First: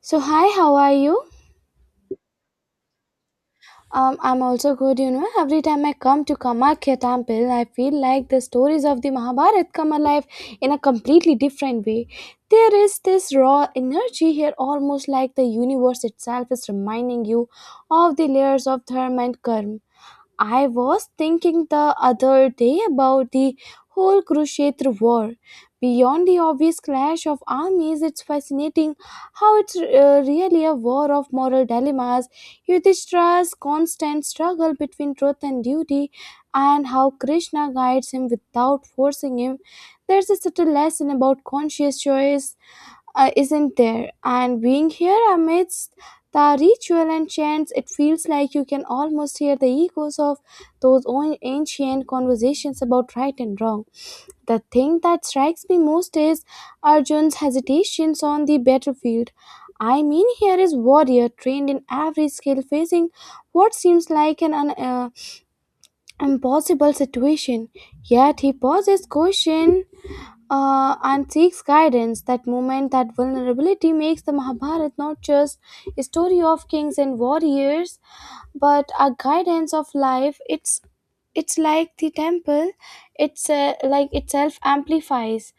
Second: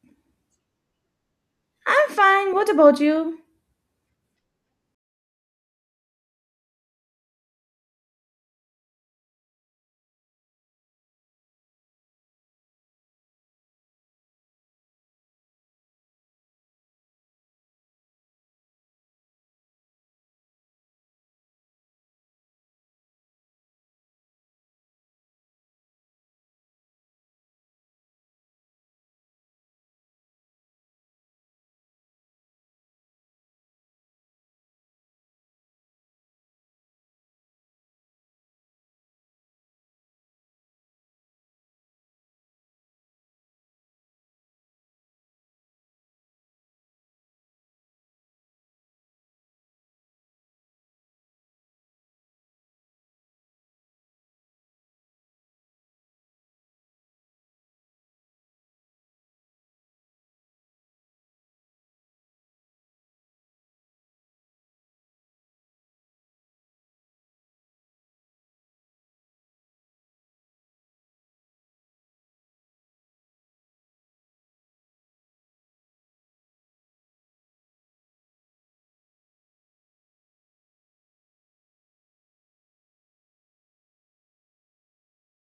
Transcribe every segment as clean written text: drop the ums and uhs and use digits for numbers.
So hi, how are you? I'm fine. What about you? I'm also good. You know, every time I come to Kamakhya Temple, I feel like the stories of the Mahabharata come alive in a completely different way. There is this raw energy here, almost like the universe itself is reminding you of the layers of dharma and karma. I was thinking the other day about the whole Kurukshetra war. Beyond the obvious clash of armies, it's fascinating how it's really a war of moral dilemmas, Yudhishthira's constant struggle between truth and duty, and how Krishna guides him without forcing him. There's a subtle lesson about conscious choice, isn't there? And being here amidst the ritual and chants, it feels like you can almost hear the echoes of those old ancient conversations about right and wrong. The thing that strikes me most is Arjun's hesitations on the battlefield. I mean, here is warrior trained in every skill, facing what seems like an impossible situation. Yet he pauses, question, and seeks guidance. That moment, that vulnerability makes the Mahabharata not just a story of kings and warriors, but a guidance of life. It's like the temple. It's like itself amplifies,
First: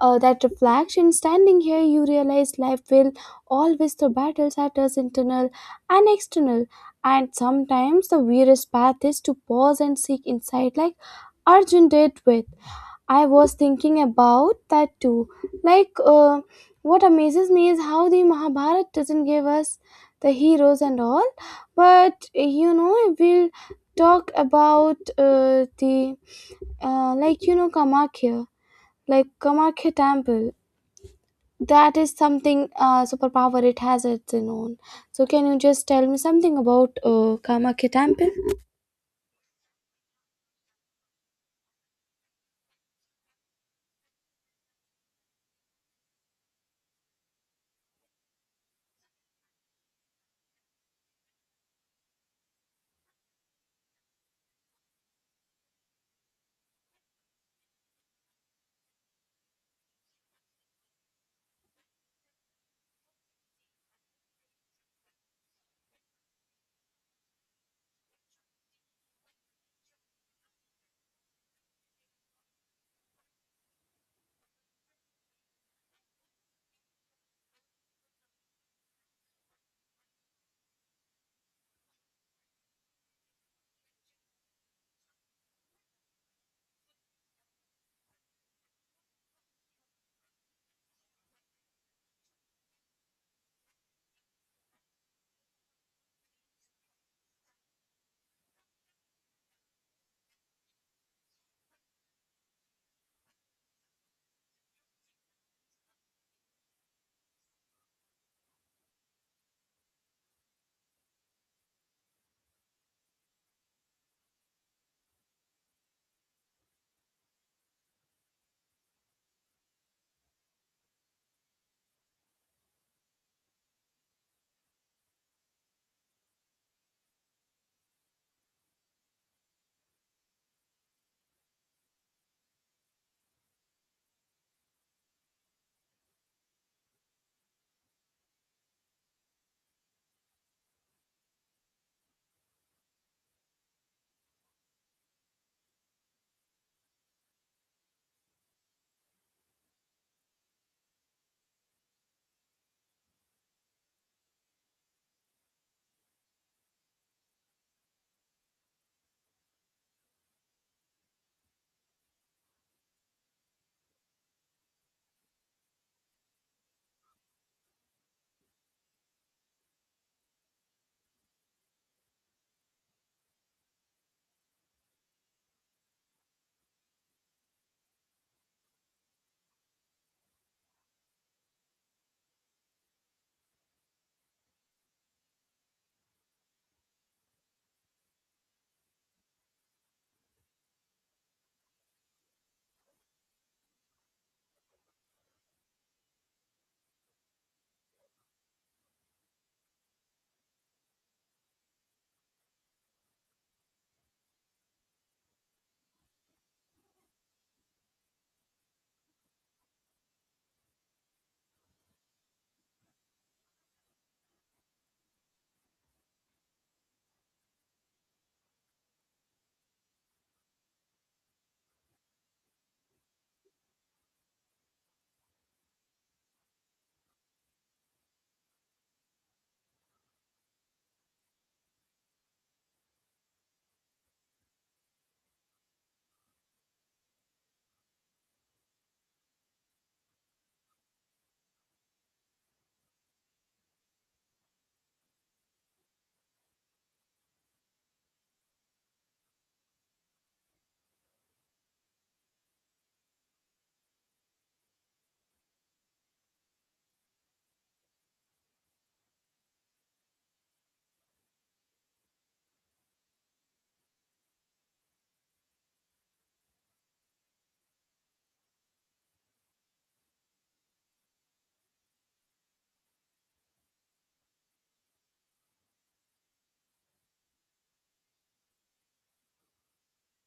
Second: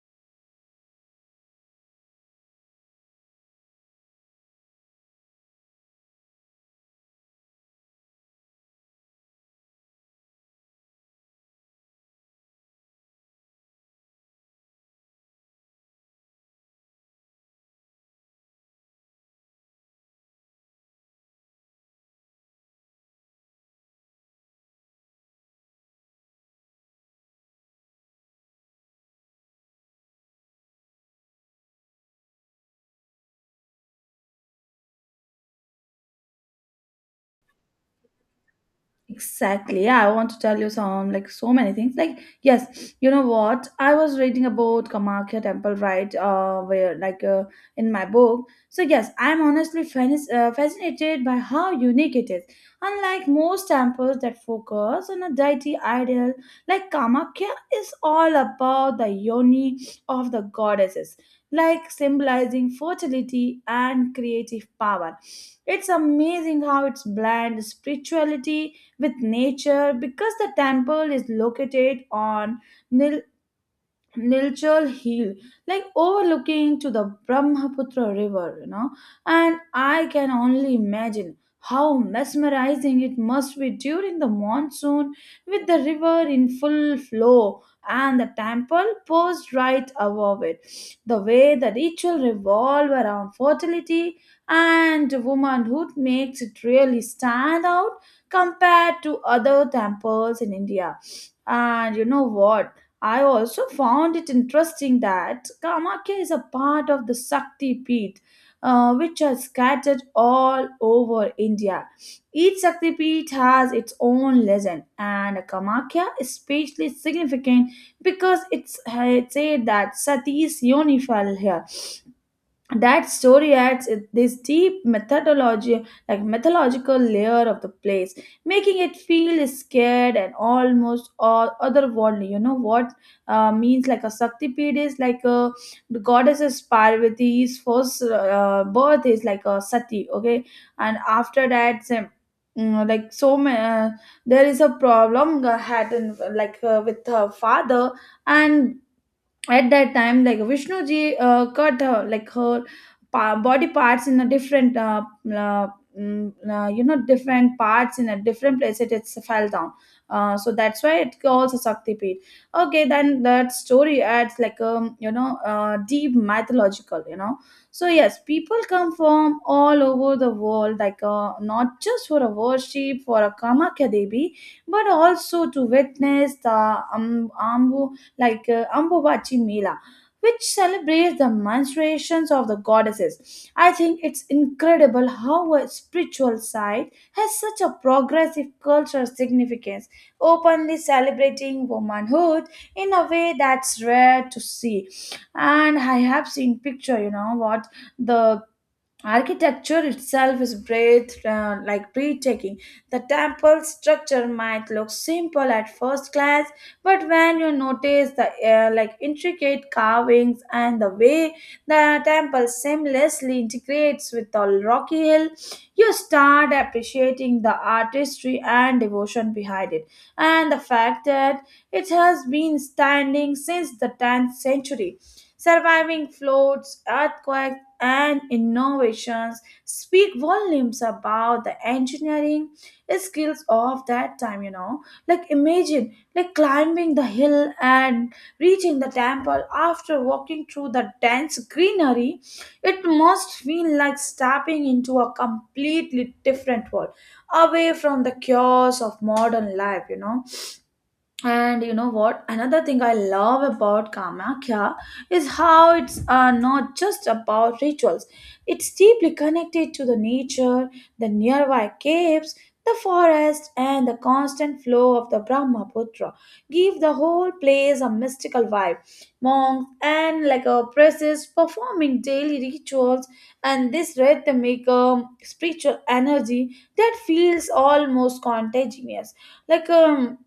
that reflection. Standing here, you realize life will always the battles at us internal and external. And sometimes the weirdest path is to pause and seek insight, like Arjun did with. I was thinking about that too. Like, what amazes me is how the Mahabharata doesn't give us the heroes and all, but you know, we'll talk about the like you know Kamakya, like Kamakya temple. That is something, superpower. It has its own. So, can you just tell me something about Kamakya temple? Exactly. Yeah, I want to tell you some like so many things. Like, yes, you know what? I was reading about Kamakya temple, right? Where like in my book. So yes, I'm honestly fascinated by how unique it is. Unlike most temples that focus on a deity idol, like Kamakya is all about the yoni of the goddesses, like symbolizing fertility and creative power. It's amazing how it's blend spirituality with nature because the temple is located on Nil Nilchal Hill, like overlooking to the Brahmaputra River. And I can only imagine how mesmerizing it must be during the monsoon with the river in full flow and the temple posed right above it. The way the ritual revolve around fertility and womanhood makes it really stand out compared to other temples in India. And you know what? I also found it interesting that Kamakya is a part of the Sakti Peeth, which are scattered all over India. Each Sakti Peeth has its own legend, and Kamakya is especially significant because it said that Sati is unified here. That story adds this deep methodology like mythological layer of the place, making it feel scared and almost all otherworldly. You know what, means like a Saktipid is like a the goddesses parvati's first birth is like a sati. Okay, and after that same like so many, there is a problem had in, like with her father, and at that time like vishnuji cut her like her body parts in a different uh, you know, different parts in a different place, it's fell down. So that's why it calls a shakti pit. Okay, then that story adds like you know, deep mythological. So yes, people come from all over the world, like not just for a worship for a kamakya devi, but also to witness the um, ambu Ambubachi Mela, which celebrates the menstruations of the goddesses. I think it's incredible how a spiritual side has such a progressive cultural significance, openly celebrating womanhood in a way that's rare to see. And I have seen picture, you know what, the architecture itself is breathtaking. The temple structure might look simple at first glance, but when you notice the like intricate carvings and the way the temple seamlessly integrates with the rocky hill, you start appreciating the artistry and devotion behind it, and the fact that it has been standing since the 10th century, surviving floods, earthquakes and innovations speak volumes about the engineering skills of that time. Like imagine like climbing the hill and reaching the temple after walking through the dense greenery, it must feel like stepping into a completely different world away from the chaos of modern life. And you know what? Another thing I love about Kamakya is how it's not just about rituals. It's deeply connected to the nature, the nearby caves, the forest, and the constant flow of the Brahmaputra. Give the whole place a mystical vibe. Monks and like a priests performing daily rituals, and this rhythm make a spiritual energy that feels almost contagious. Like um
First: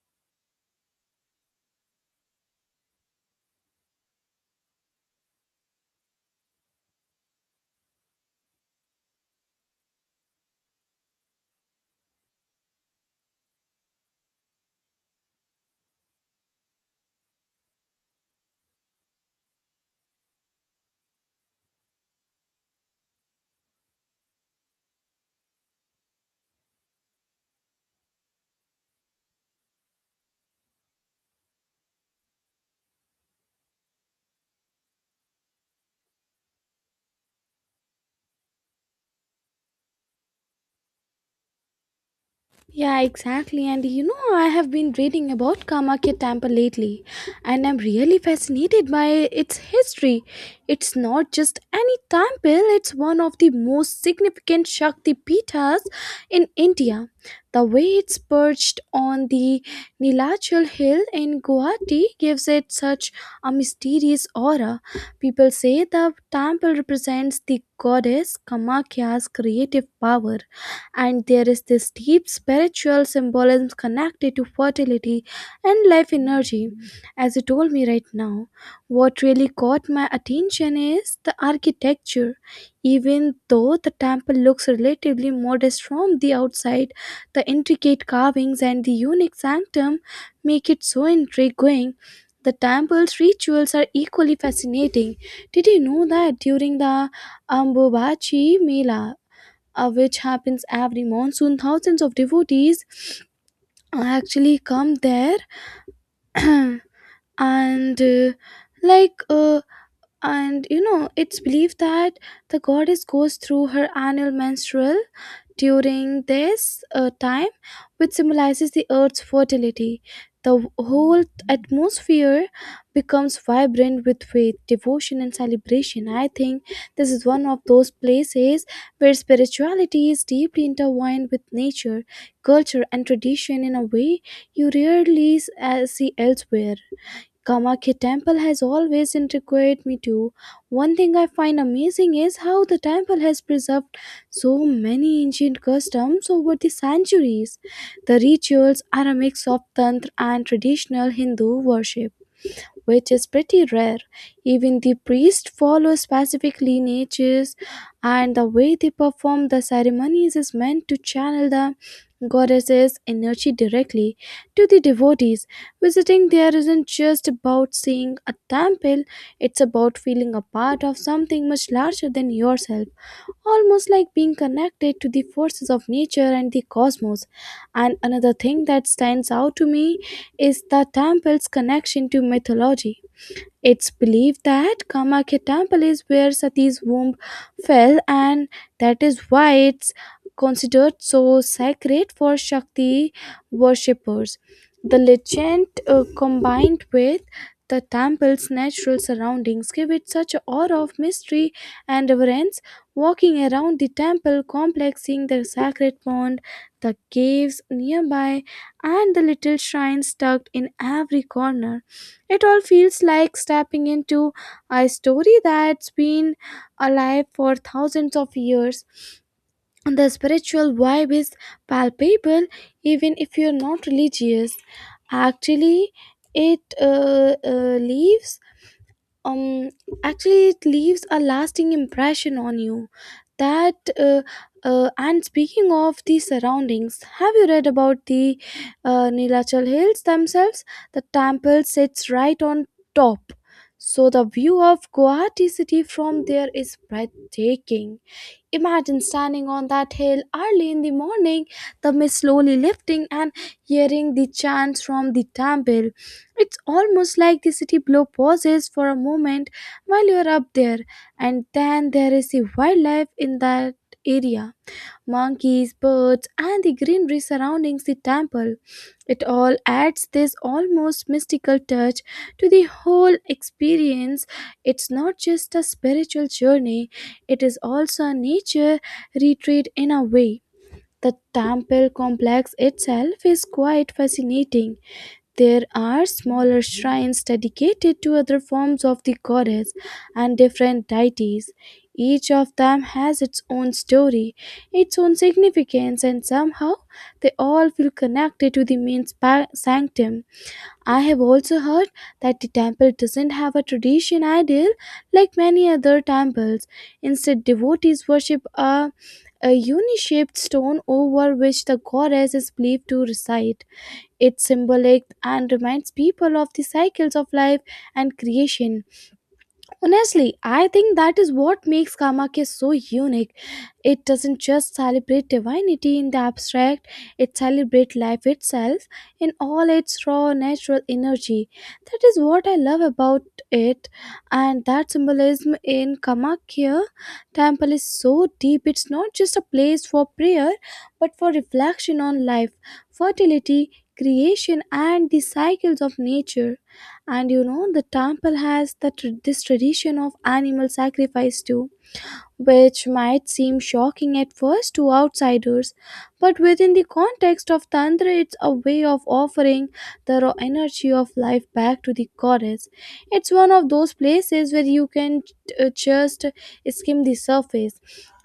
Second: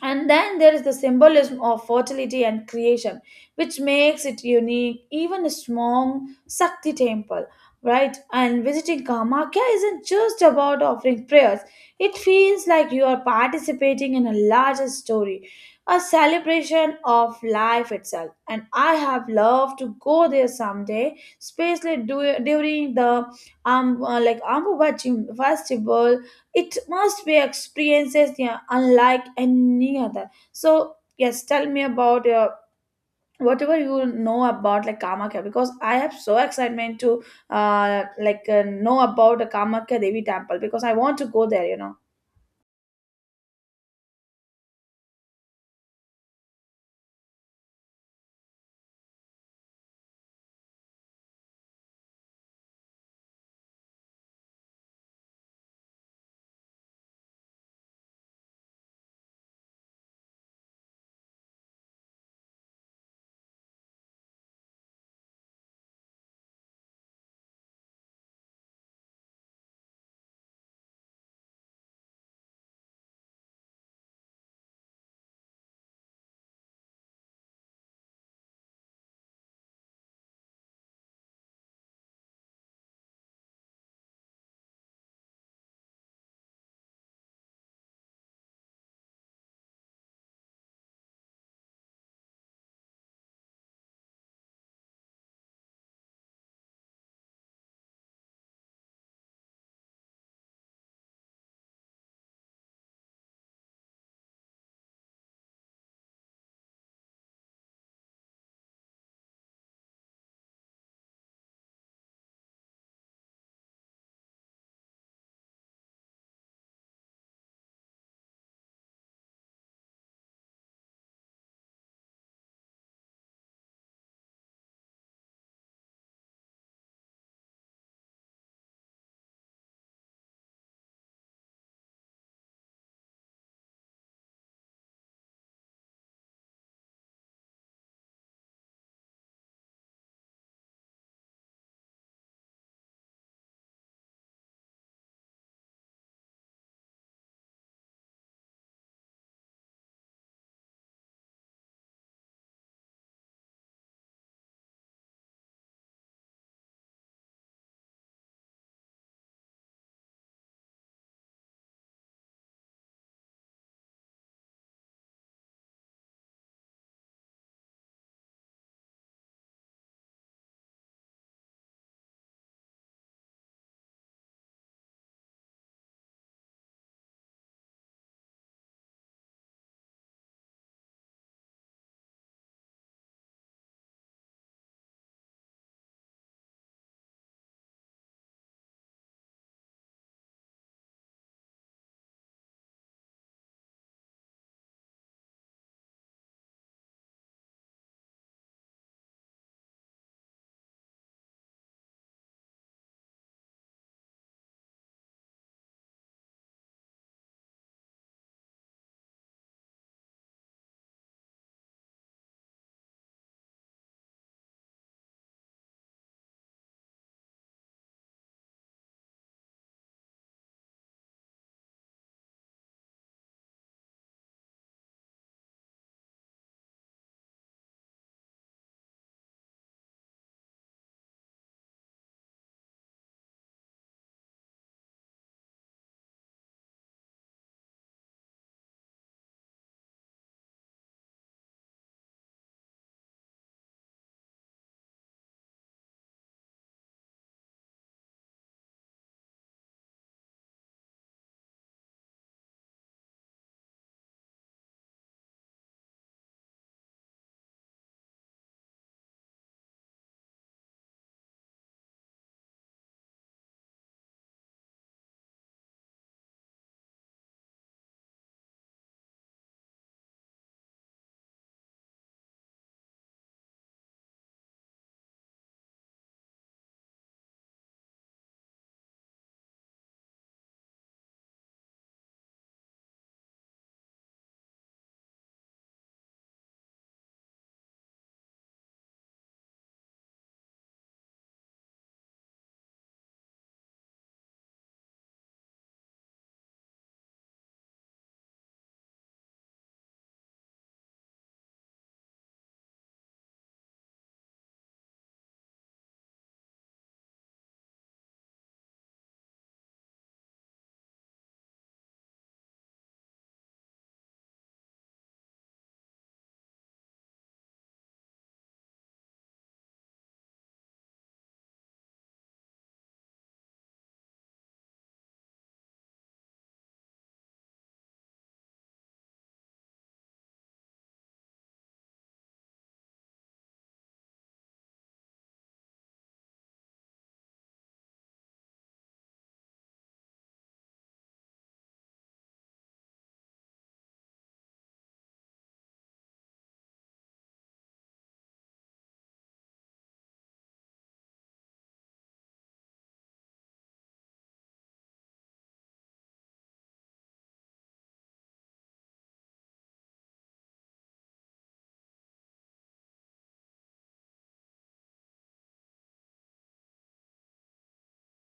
and then there is the symbolism of fertility and creation, which makes it unique, even a strong Sakti temple, right? And visiting Kamakya isn't just about offering prayers, it feels like you are participating in a larger story, a celebration of life itself. And I have loved to go there someday, especially during the Ambubachim festival. It must be experiences, yeah, unlike any other. So yes, tell me about whatever you know about like Kamakya, because I have so excitement to know about the Kamakya Devi temple, because I want to go there. Yeah, exactly. And you know, I have been reading about Kamakya Temple lately, and I'm really fascinated by its history. It's not just any temple, it's one of the most significant Shakti Pithas in India. The way it's perched on the Nilachal Hill in Guwahati gives it such a mysterious aura. People say the temple represents the goddess Kamakya's creative power and there is this deep spiritual symbolism connected to fertility and life energy. As you told me right now, what really caught my attention is the architecture. Even though the temple looks relatively modest from the outside, the intricate carvings and the unique sanctum make it so intriguing. The temple's rituals are equally fascinating. Did you know that during the Ambubachi Mela, which happens every monsoon. Thousands of devotees actually come there, and uh, like and you know, it's believed that the goddess goes through her annual menstrual during this time, which symbolizes the Earth's fertility. The whole atmosphere becomes vibrant with faith, devotion, and celebration. I think this is one of those places where spirituality is deeply intertwined with nature, culture, and tradition in a way you rarely see elsewhere. Kamakya temple has always intrigued me too. One thing I find amazing is how the temple has preserved so many ancient customs over the centuries. The rituals are a mix of tantra and traditional Hindu worship which is pretty rare. Even the priests follow specific lineages, and the way they perform the ceremonies is meant to channel the goddess's energy directly to the devotees. Visiting there isn't just about seeing a temple, it's about feeling a part of something much larger than yourself, almost like being connected to the forces of nature and the cosmos. And another thing that stands out to me is the temple's connection to mythology. It's believed that Kamakya temple is where Sati's womb fell and that is why it's considered so sacred for Shakti worshippers. The legend, combined with the temple's natural surroundings give it such an aura of mystery and reverence. Walking around the temple complex, seeing the sacred pond, the caves nearby, and the little shrines tucked in every corner it all feels like stepping into a story that's been alive for thousands of years. The spiritual vibe is palpable even if you're not religious. Actually, it leaves, um actually it leaves a lasting impression on you that. And speaking of the surroundings have you read about the, Nilachal hills themselves, the temple sits right on top, so the view of Guwahati city from there is breathtaking. Imagine standing on that hill early in the morning, the mist slowly lifting, and hearing the chants from the temple. It's almost like the city below pauses for a moment while you're up there, and then there is the wildlife in that area, monkeys, birds, and the greenery surrounding the temple. It all adds this almost mystical touch to the whole experience. It's not just a spiritual journey, it is also a nature retreat in a way. The temple complex itself is quite fascinating, there are smaller shrines dedicated to other forms of the goddess and different deities. Each of them has its own story, its own significance, and somehow they all feel connected to the main sanctum. I have also heard that the temple doesn't have a tradition ideal like many other temples. Instead, devotees worship a uni shaped stone over which the goddess is believed to reside. It's symbolic and reminds people of the cycles of life and creation. Honestly, I think that is what makes Kamakya so unique. It doesn't just celebrate divinity in the abstract, it celebrates life itself in all its raw natural energy. That is what I love about it, and that symbolism in Kamakya temple is so deep. It's not just a place for prayer, but for reflection on life, fertility, creation, and the cycles of nature. And you know, the temple has this tradition of animal sacrifice too, which might seem shocking at first to outsiders, but within the context of Tantra, it's a way of offering the raw energy of life back to the goddess. It's one of those places where you can just skim the surface.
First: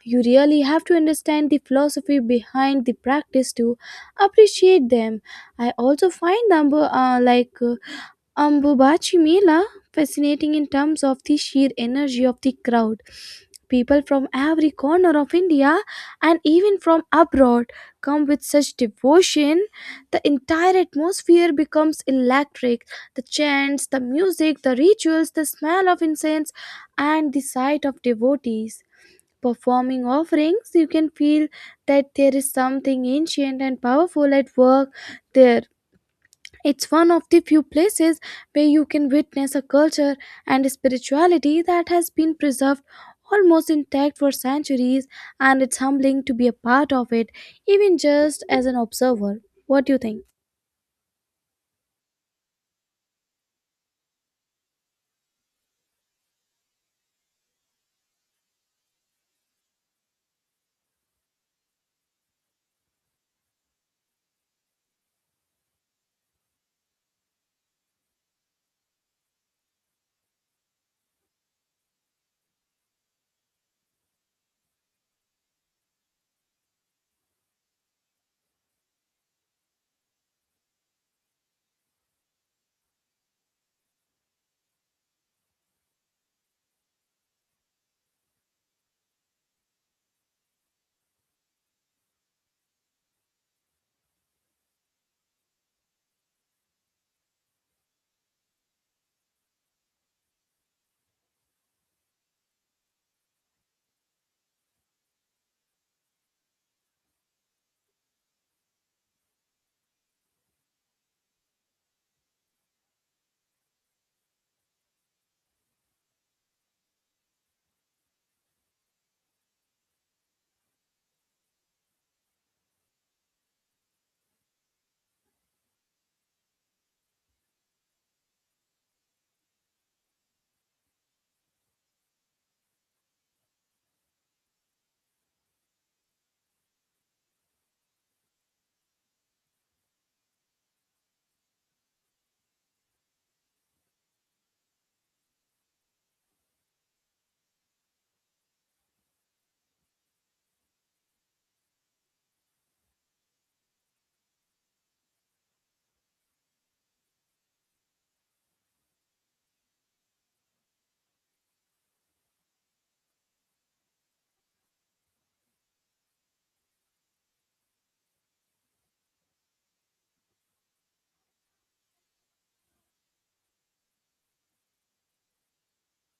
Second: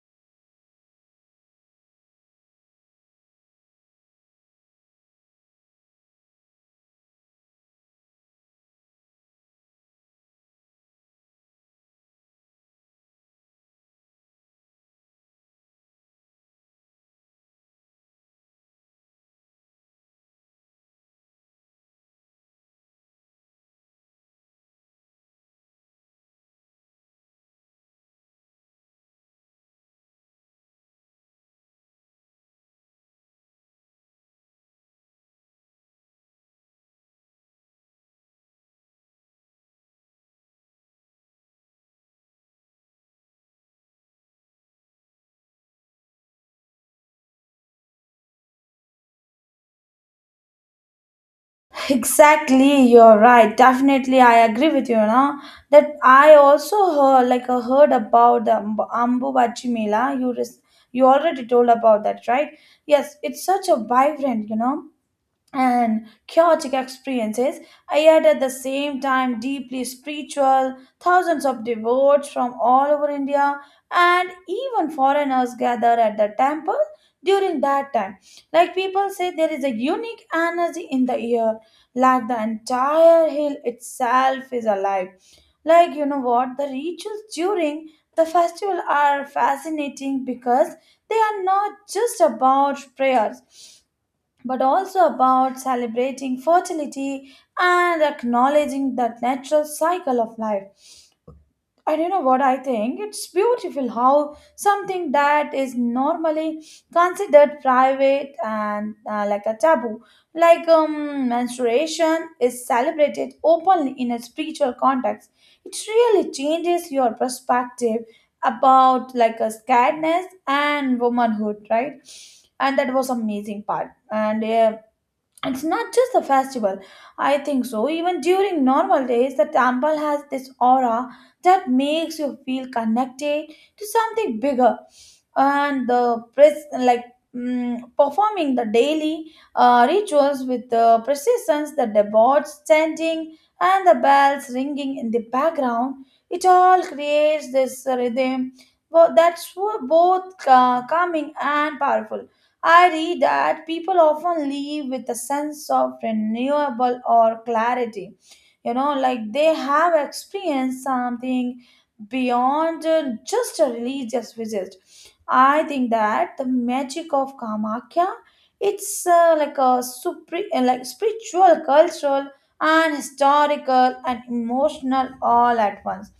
You really have to understand the philosophy behind the practice to appreciate them. I also find them like Bobachi Mela, fascinating in terms of the sheer energy of the crowd. People from every corner of India and even from abroad come with such devotion. The entire atmosphere becomes electric. The chants, the music, the rituals, the smell of incense, and the sight of devotees. Performing offerings, you can feel that there is something ancient and powerful at work there, it's one of the few places where you can witness a culture and spirituality that has been preserved almost intact for centuries, and it's humbling to be a part of it, even just as an observer. What do you think? Exactly, you're right. Definitely, I agree with you. Now that I also heard about the Ambubachi Mela. You already told about that, right? Yes, it's such a vibrant, and chaotic experiences, yet at the same time deeply spiritual. Thousands of devotees from all over India and even foreigners gather at the temple during that time. Like people say, there is a unique energy in the air, like the entire hill itself is alive. Like, the rituals during the festival are fascinating because they are not just about prayers but also about celebrating fertility and acknowledging that natural cycle of life. I don't know what I think? It's beautiful how something that is normally considered private and like a taboo, like menstruation, is celebrated openly in a spiritual context. It really changes your perspective about like a scaredness and womanhood, right? And that was amazing part. And yeah, it's not just a festival. I think so. Even during normal days, the temple has this aura that makes you feel connected to something bigger. And the performing the daily rituals with the precisions, the devotees chanting, and the bells ringing in the background, it all creates this rhythm that's both calming and powerful. I read that people often leave with a sense of renewable or clarity. Like they have experienced something beyond just a religious visit. I think that the magic of Kamakya, it's like a spiritual, cultural, and historical and emotional all at once.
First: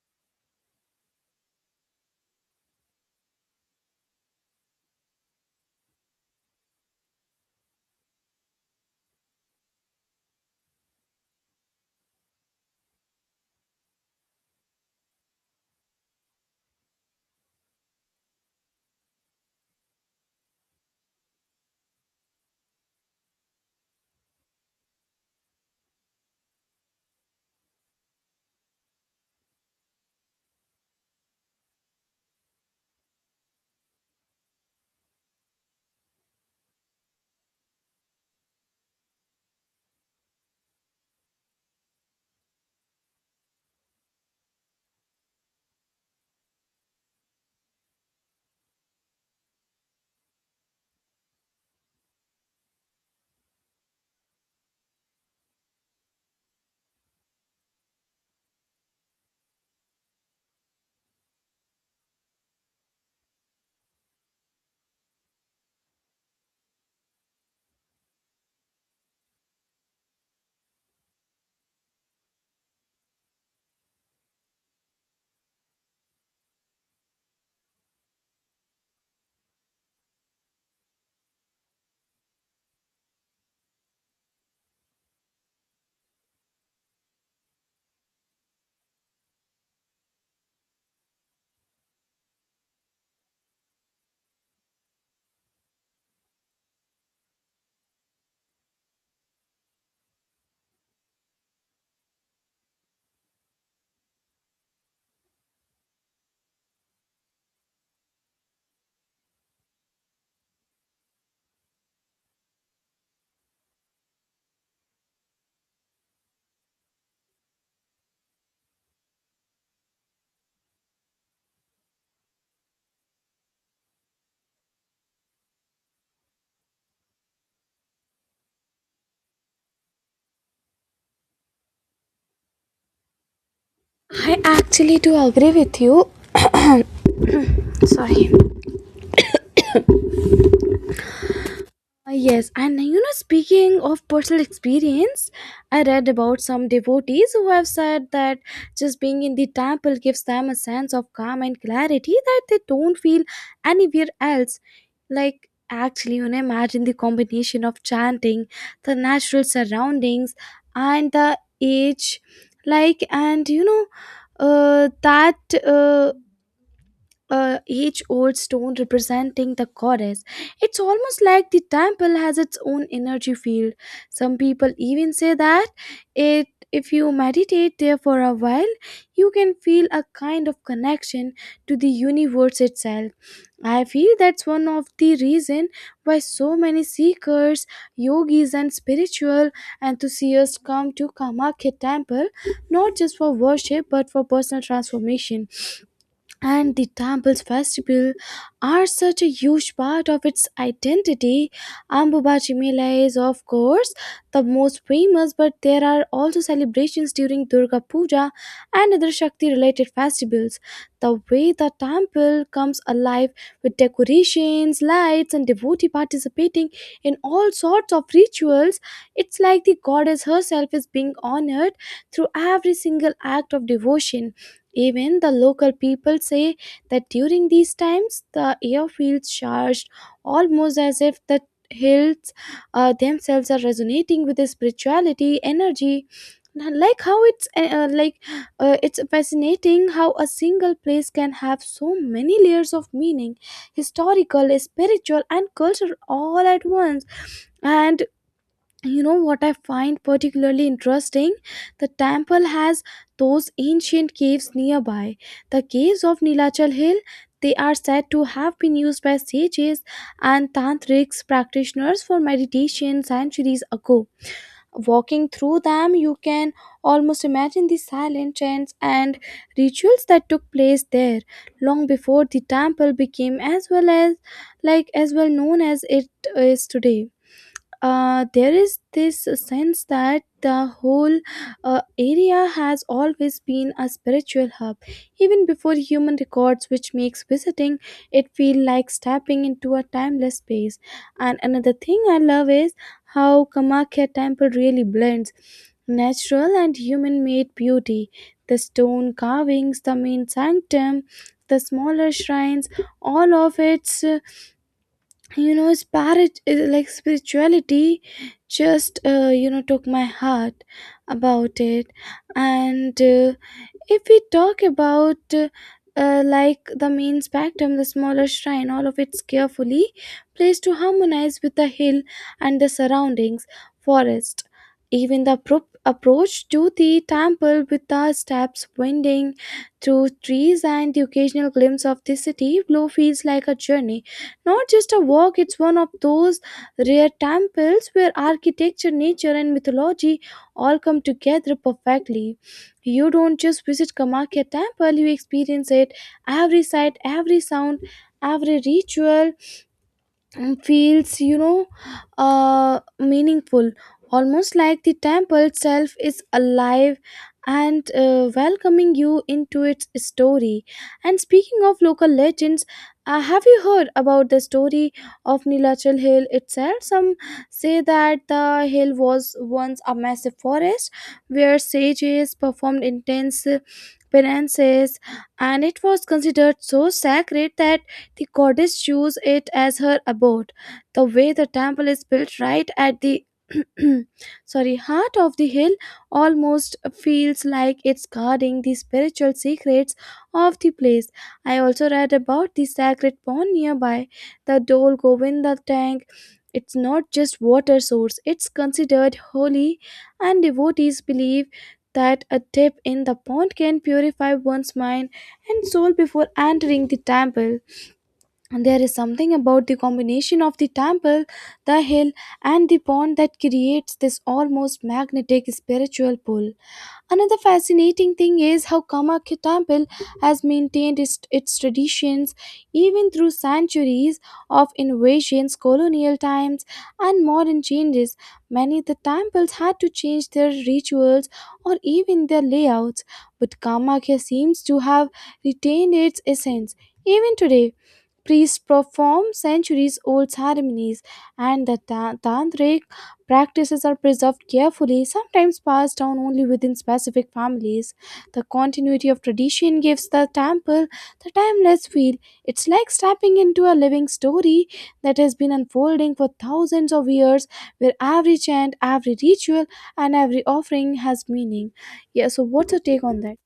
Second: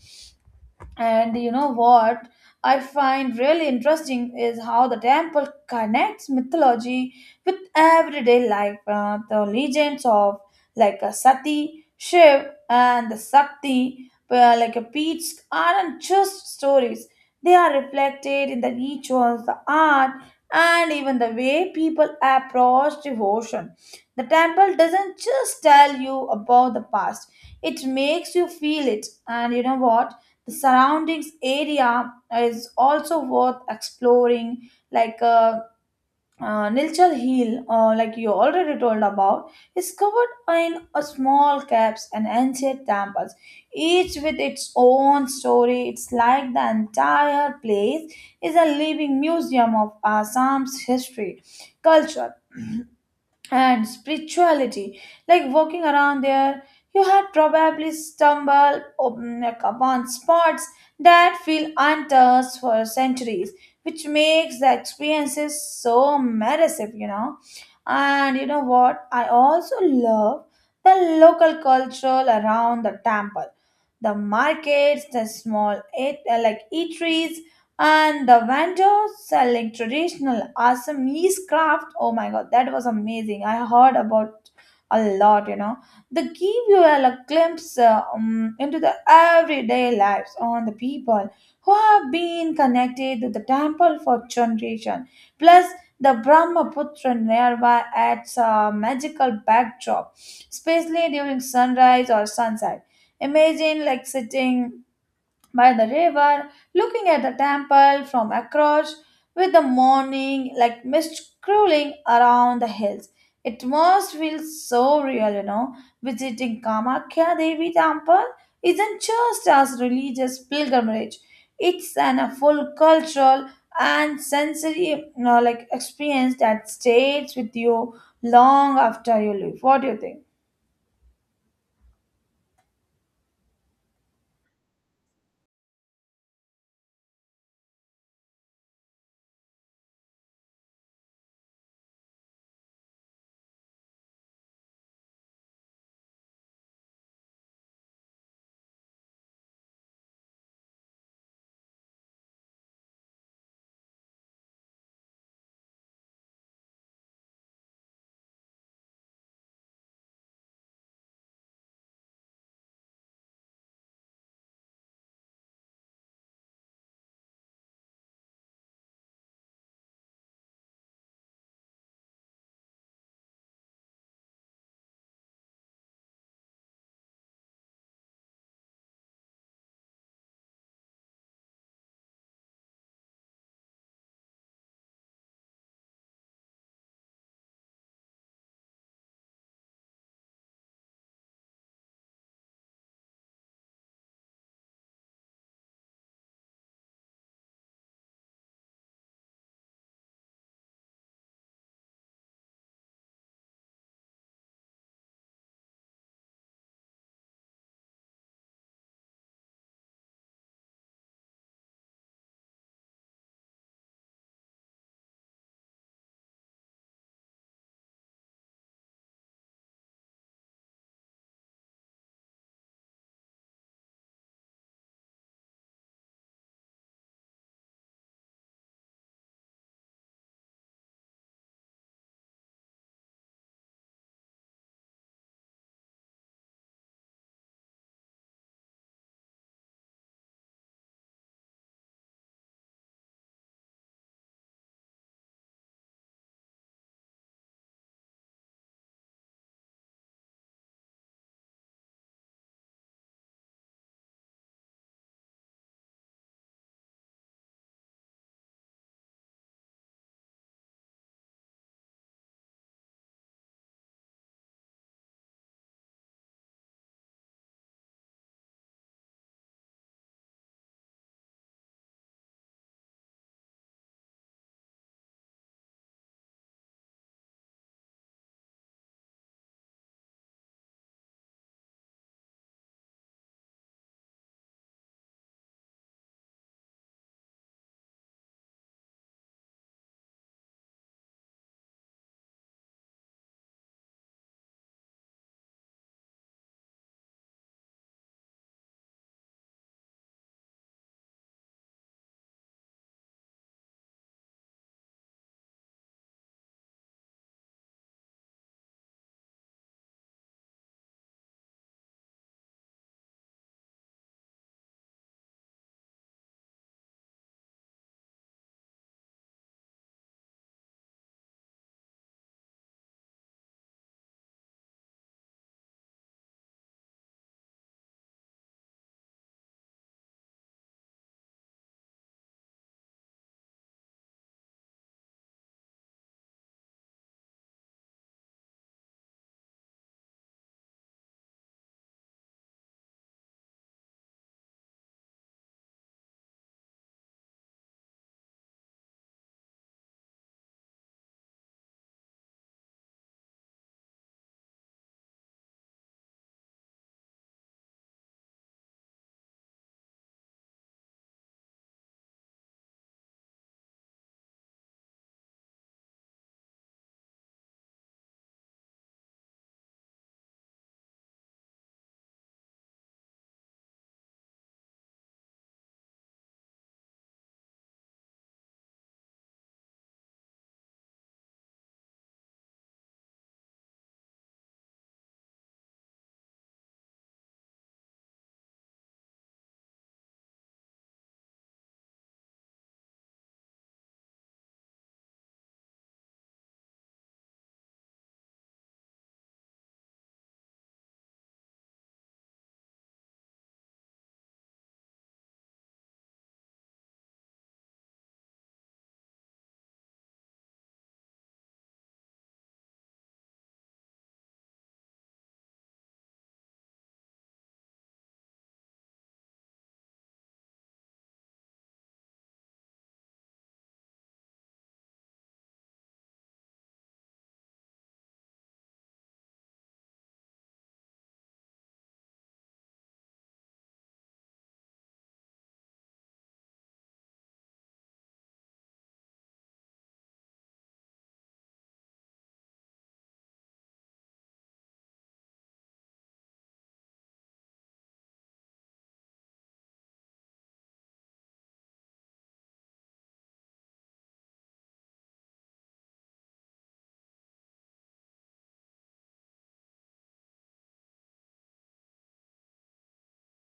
And you know what I find really interesting is how the temple connects mythology with everyday life. The legends of like a Sati, Shiv, and the Sakti, like a Peach, aren't just stories. They are reflected in the rituals, the art, and even the way people approach devotion. The temple doesn't just tell you about the past, it makes you feel it. And you know what? The surroundings area is also worth exploring, like Nilchal Hill, like you already told about, is covered in a small caves and ancient temples, each with its own story. It's like the entire place is a living museum of Assam's history, culture, and spirituality. Like walking around there, you had probably stumbled upon spots that feel untouched for centuries, which makes the experiences so immersive. And you know what, I also love the local culture around the temple, the markets, the small eateries, and the vendor selling traditional Assamese craft. Oh my god, that was amazing. I heard about a lot. They give you a glimpse into the everyday lives on the people who have been connected to the temple for generation. Plus, the Brahmaputra nearby adds a magical backdrop, especially during sunrise or sunset. Imagine like sitting by the river, looking at the temple from across, with the morning like mist crawling around the hills. It must feel so real. Visiting Kamakya Devi temple isn't just as religious pilgrimage; it's an a full cultural and sensory, like experience that stays with you long after you leave. What do you think? I actually do agree with you. Sorry. Yes, and you know, speaking of personal experience, I read about some devotees who have said that just being in the temple gives them a sense of calm and clarity that they don't feel anywhere else. Like, actually, you know, imagine the combination of chanting, the natural surroundings, and the age. Like, and you know, that. Uh, each old stone representing the goddess. It's almost like the temple has its own energy field. Some people even say that it if you meditate there for a while, you can feel a kind of connection to the universe itself. I feel that's one of the reason why so many seekers, yogis and spiritual enthusiasts come to Kamakya temple not just for worship but for personal transformation, and the temple's festival are such a huge part of its identity. Ambubachi Mela is, of course, the most famous, but there are also celebrations during Durga Puja and other Shakti related festivals. The way the temple comes alive with decorations, lights, and devotee participating in all sorts of rituals, it's like the goddess herself is being honored through every single act of devotion. Even the local people say that during these times the air feels charged, almost as if the hills, themselves are resonating with the spirituality energy. Like how it's fascinating how a single place can have so many layers of meaning, historical, spiritual, and cultural all at once. And you know what I find particularly interesting, the temple has those ancient caves nearby, the caves of Nilachal Hill, they are said to have been used by sages and tantrics practitioners for meditation centuries ago. Walking through them you can almost imagine the silent chants and rituals that took place there long before the temple became as well known as it is today. There is this sense that the whole, area has always been a spiritual hub, even before human records, which makes visiting it feel like stepping into a timeless space. And another thing I love is how Kamakya temple really blends natural and human made beauty. The stone carvings, the main sanctum, the smaller shrines, all of its spirit is like spirituality just took my heart about it and if we talk about like the main spectrum the smaller shrine all of it's carefully placed to harmonize with the hill and the surroundings forest. Even the approach to the temple, with the steps winding through trees and the occasional glimpse of the city below, feels like a journey, not just a walk. It's one of those rare temples where architecture, nature and mythology all come together perfectly. You don't just visit Kamakya temple, you experience it. Every sight, every sound, every ritual, and feels meaningful, almost like the temple itself is alive and welcoming you into its story. And speaking of local legends, have you heard about the story of Nilachal Hill itself? Some say that the hill was once a massive forest where sages performed intense penances, and it was considered so sacred that the goddess chose it as her abode. The way the temple is built right at the sorry heart of the hill almost feels like it's guarding the spiritual secrets of the place. I also read about the sacred pond nearby, the dol govinda tank. It's not just water source, it's considered holy, and devotees believe that a dip in the pond can purify one's mind and soul before entering the temple. And there is something about the combination of the temple, the hill, and the pond that creates this almost magnetic spiritual pull. Another fascinating thing is how Kamakya Temple has maintained its traditions even through centuries of invasions, colonial times, and modern changes. Many of the temples had to change their rituals or even their layouts, but Kamakya seems to have retained its essence. Even today, priests perform centuries old ceremonies, and the tantric practices are preserved carefully, sometimes passed down only within specific families. The continuity of tradition gives the temple the timeless feel. It's like stepping into a living story that has been unfolding for thousands of years, where every chant, every ritual, and every offering has meaning. Yeah, so what's your take on that?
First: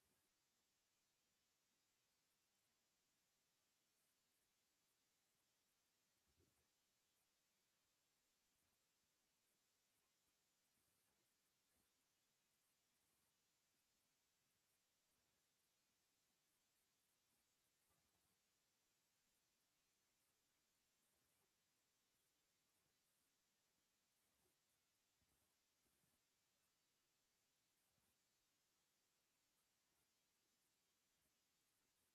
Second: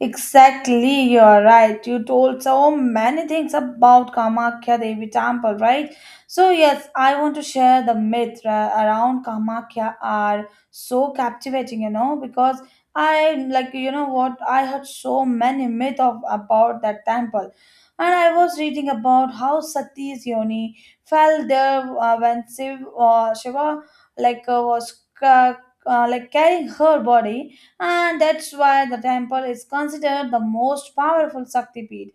Exactly, you're right. You told so many things about Kamakhya Devi temple, right? So yes, I want to share the myth around Kamakhya are so captivating, because I like you know what I heard so many myth of about that temple, and I was reading about how Sati's yoni fell there when Shiva was ca- carrying her body, and that's why the temple is considered the most powerful Shaktipeeth.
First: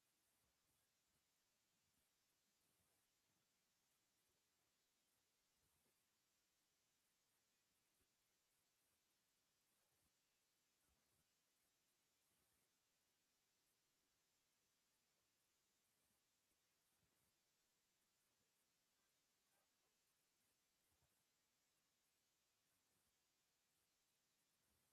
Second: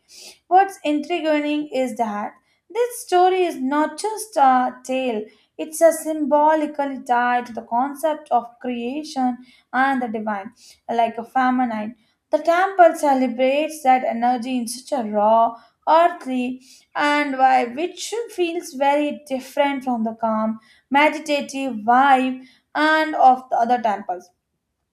What's intriguing is that this story is not just a tale, it's a symbolically tied to the concept of creation and the divine, like a feminine. The temple celebrates that energy in such a raw, earthly, and vibe which feels very different from the calm, meditative vibe and of the other temples,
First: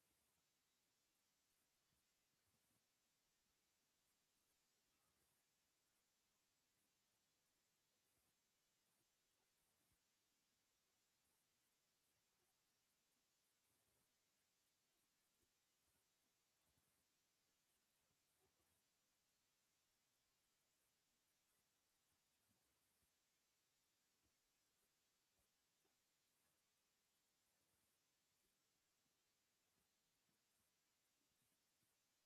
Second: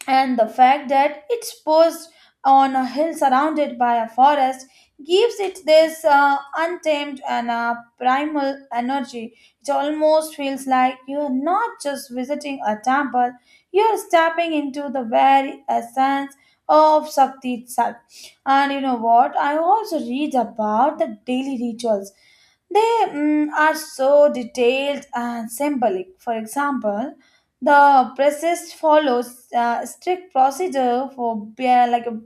and the fact that it's posed on a hill surrounded by a forest gives it this untamed and primal energy. It almost feels like you're not just visiting a temple, you're stepping into the very essence of Shakti itself. And you know what? I also read about the daily rituals. They are so detailed and symbolic. For example, the process follows strict procedure for like a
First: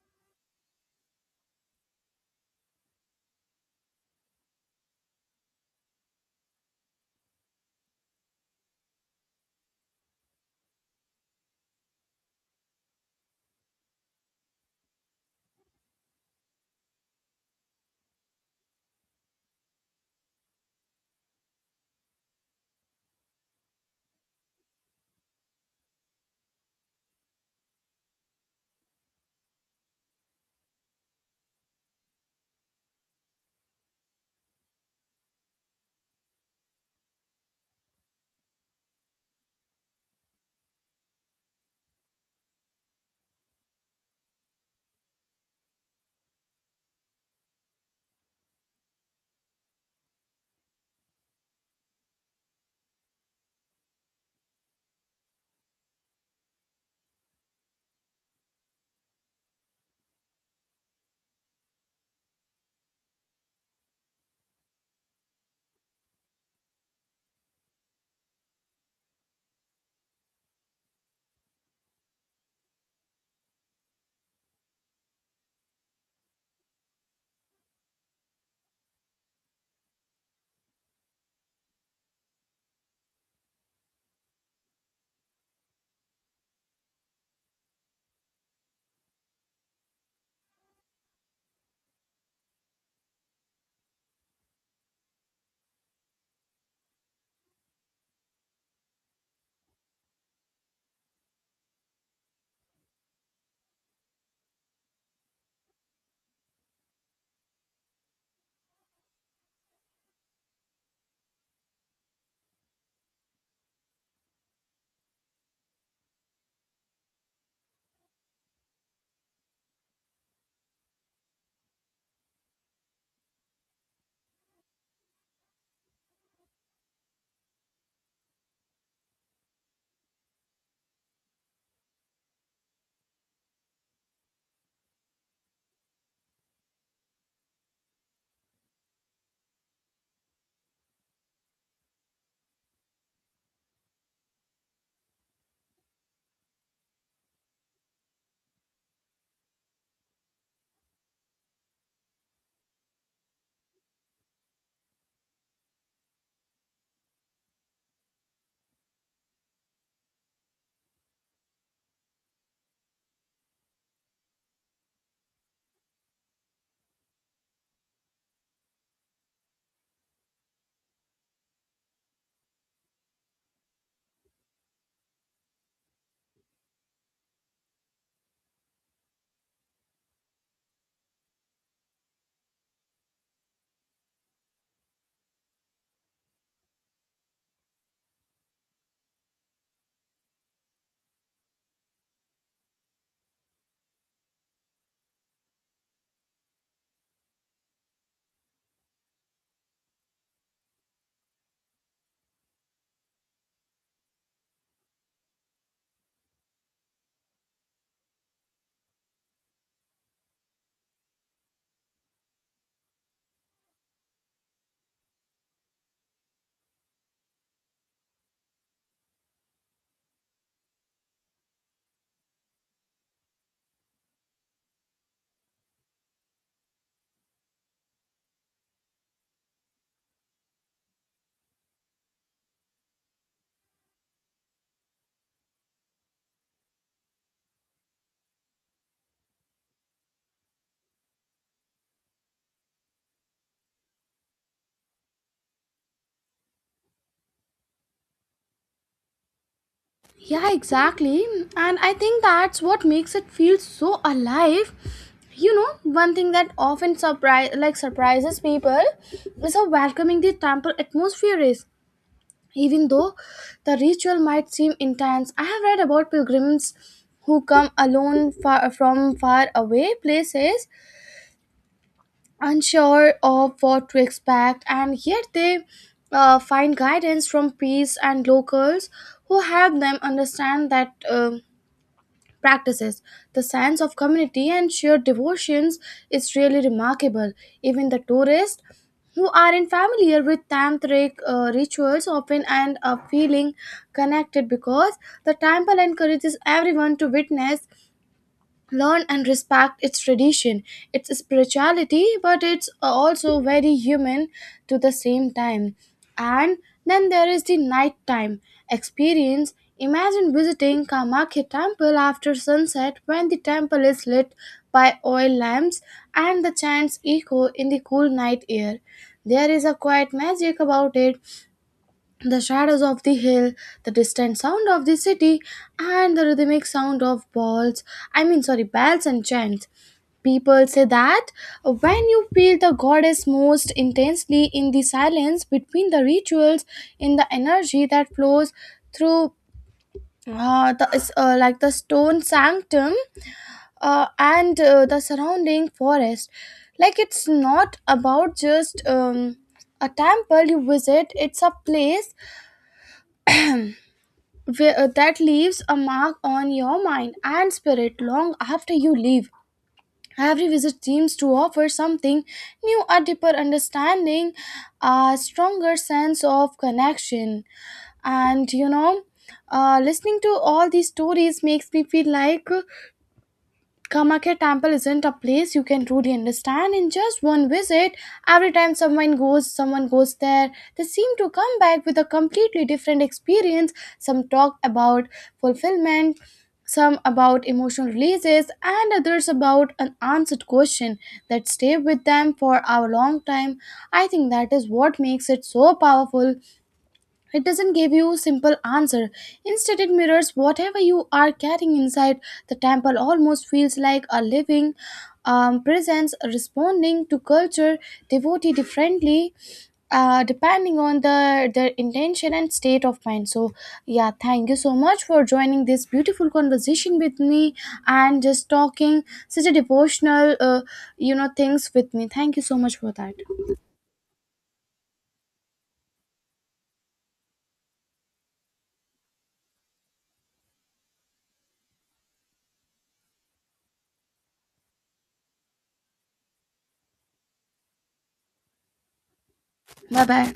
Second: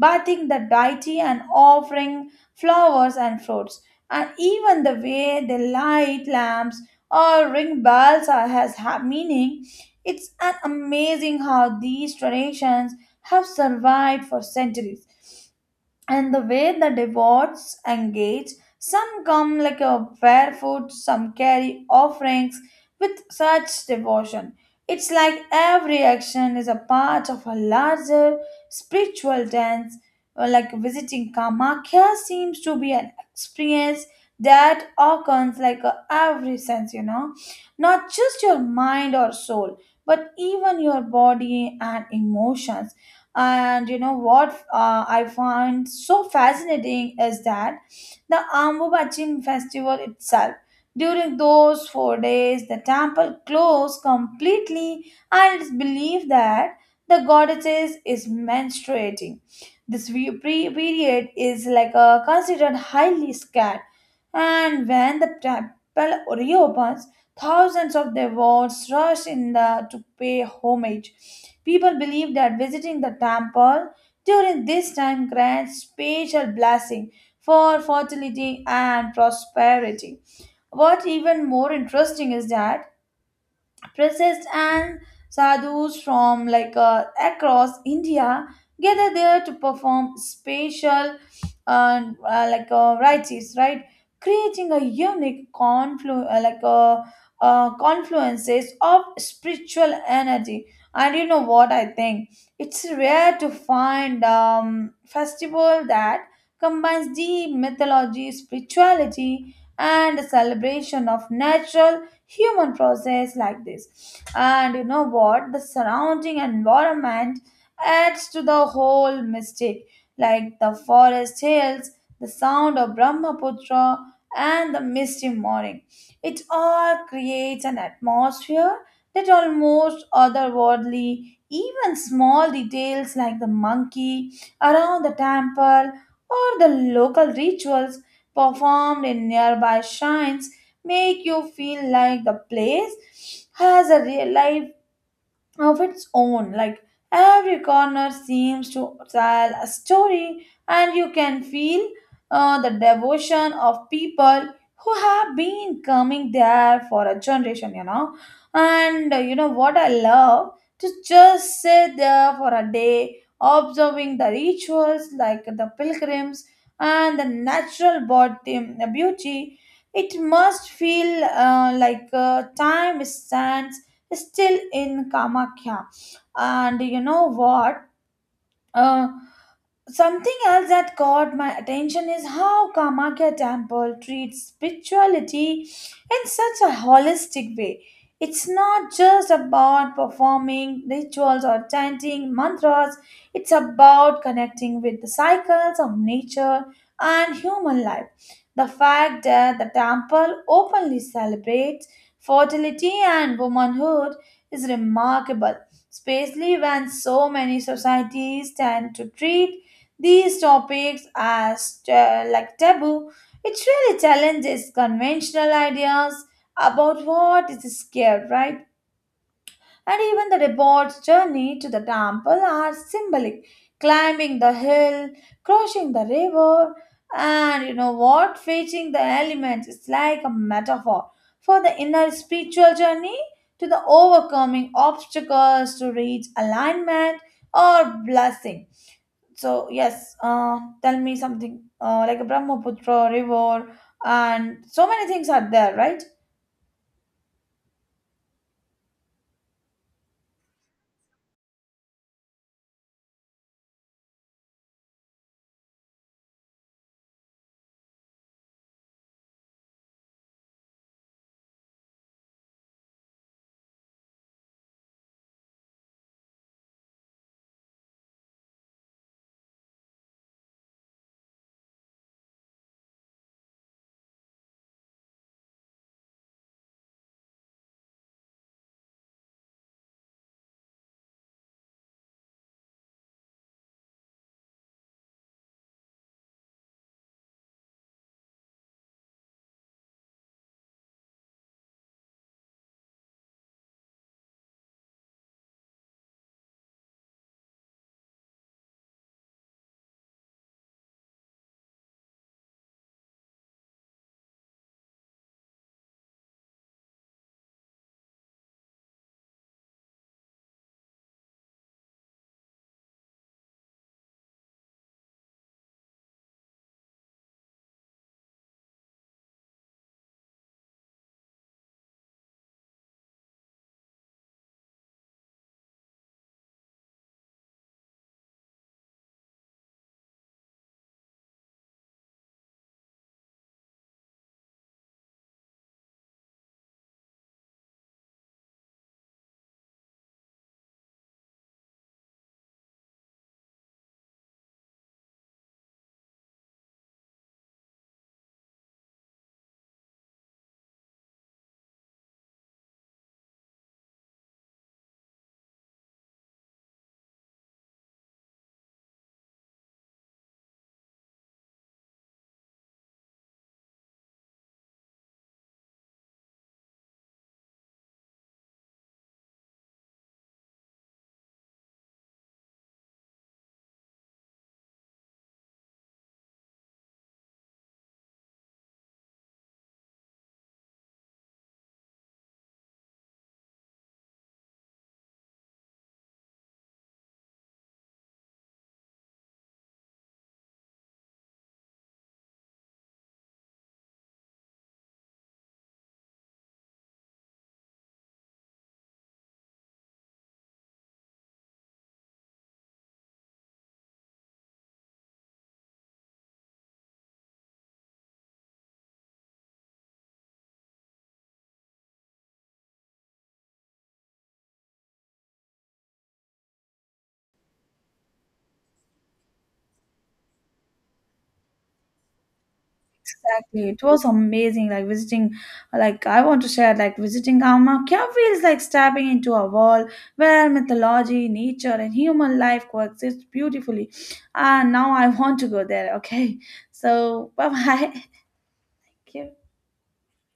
bathing the deity and offering flowers and fruits. And even the way the light lamps or ring bells are, has meaning. It's an amazing how these traditions have survived for centuries, and the way the devotees engage, some come like a barefoot, some carry offerings with such devotion. It's like every action is a part of a larger spiritual dance. Or like visiting Kamakhya seems to be an experience that occurs like a every sense, you know, not just your mind or soul but even your body and emotions. And you know what, I find so fascinating is that the Ambubachin festival itself. During those 4 days, the temple closed completely, and it's believed that the goddesses is menstruating. This period is like a considered highly scared, and when the temple reopens, thousands of devotees rush to pay homage. People believe that visiting the temple during this time grants special blessing for fertility and prosperity. What even more interesting is that priests and sadhus from like across India gather there to perform special uh, rites, right? Creating a unique confluences of spiritual energy. And you know what I think? It's rare to find festival that combines deep mythology, spirituality, and celebration of natural human process like this. And you know what, the surrounding environment adds to the whole mystic, like the forest hills, the sound of Brahmaputra, and the misty morning, it all creates an atmosphere that almost otherworldly. Even small details like the monkey around the temple or the local rituals performed in nearby shrines make you feel like the place has a real life of its own. Like every corner seems to tell a story, and you can feel the devotion of people who have been coming there for a generation. And you know what, I love to just sit there for a day, observing the rituals like the pilgrims and the natural body beauty. It must feel time stands still in Kamakya. And you know what? Uh, Something else that caught my attention is how Kamakya temple treats spirituality in such a holistic way. It's not just about performing rituals or chanting mantras, it's about connecting with the cycles of nature and human life. The fact that the temple openly celebrates fertility and womanhood is remarkable, especially when so many societies tend to treat these topics are like taboo. It really challenges conventional ideas about what is scared, right? And even the robot's journey to the temple are symbolic. Climbing the hill, crossing the river, and you know what? Facing the elements is like a metaphor for the inner spiritual journey to the overcoming obstacles to reach alignment or blessing. So yes, tell me something like a Brahmaputra river, and so many things are there, right? Yeah, exactly. And I think that's what makes it feel so alive. You know, one thing that often surprises people is how welcoming the temple atmosphere is. Even though the ritual might seem intense, I have read about pilgrims who come alone far, from far away places, unsure of what to expect, and yet they find guidance from priests and locals who help them understand that. Um practices. The sense of community and shared devotions is really remarkable. Even the tourists who aren't familiar with tantric rituals often end up feeling connected, because the temple encourages everyone to witness, learn and respect its tradition, its spirituality, but it's also very human to the same time. And then there is the nighttime experience. Imagine visiting Kamakya temple after sunset, when the temple is lit by oil lamps and the chants echo in the cool night air. There is a quiet magic about it, the shadows of the hill, the distant sound of the city, and the rhythmic sound of balls, I mean, sorry, bells and chants. People say that when you feel the goddess most intensely in the silence between the rituals, in the energy that flows through like the stone sanctum and the surrounding forest. Like it's not about just a temple you visit, it's a place that leaves a mark on your mind and spirit long after you leave. Every visit seems to offer something new, a deeper understanding, a stronger sense of connection. And you know, listening to all these stories makes me feel like Kamakya Temple isn't a place you can truly understand in just one visit. Every time someone goes there, they seem to come back with a completely different experience. Some talk about fulfillment, some about emotional releases, and others about an answered question that stay with them for a long time. I think that is what makes it so powerful. It doesn't give you a simple answer. Instead, it mirrors whatever you are carrying inside. The temple almost feels like a living presence responding to culture, devotee differently, depending on the their intention and state of mind. So, yeah, thank you so much for joining this beautiful conversation with me and just talking such a devotional, things with me. Thank you so much for that. Exactly. It was amazing, like visiting, like I want to share, like visiting Kamakya feels like stepping into a world where mythology, nature, and human life coexist beautifully. And now I want to go there. Okay, so bye bye. Bye bye.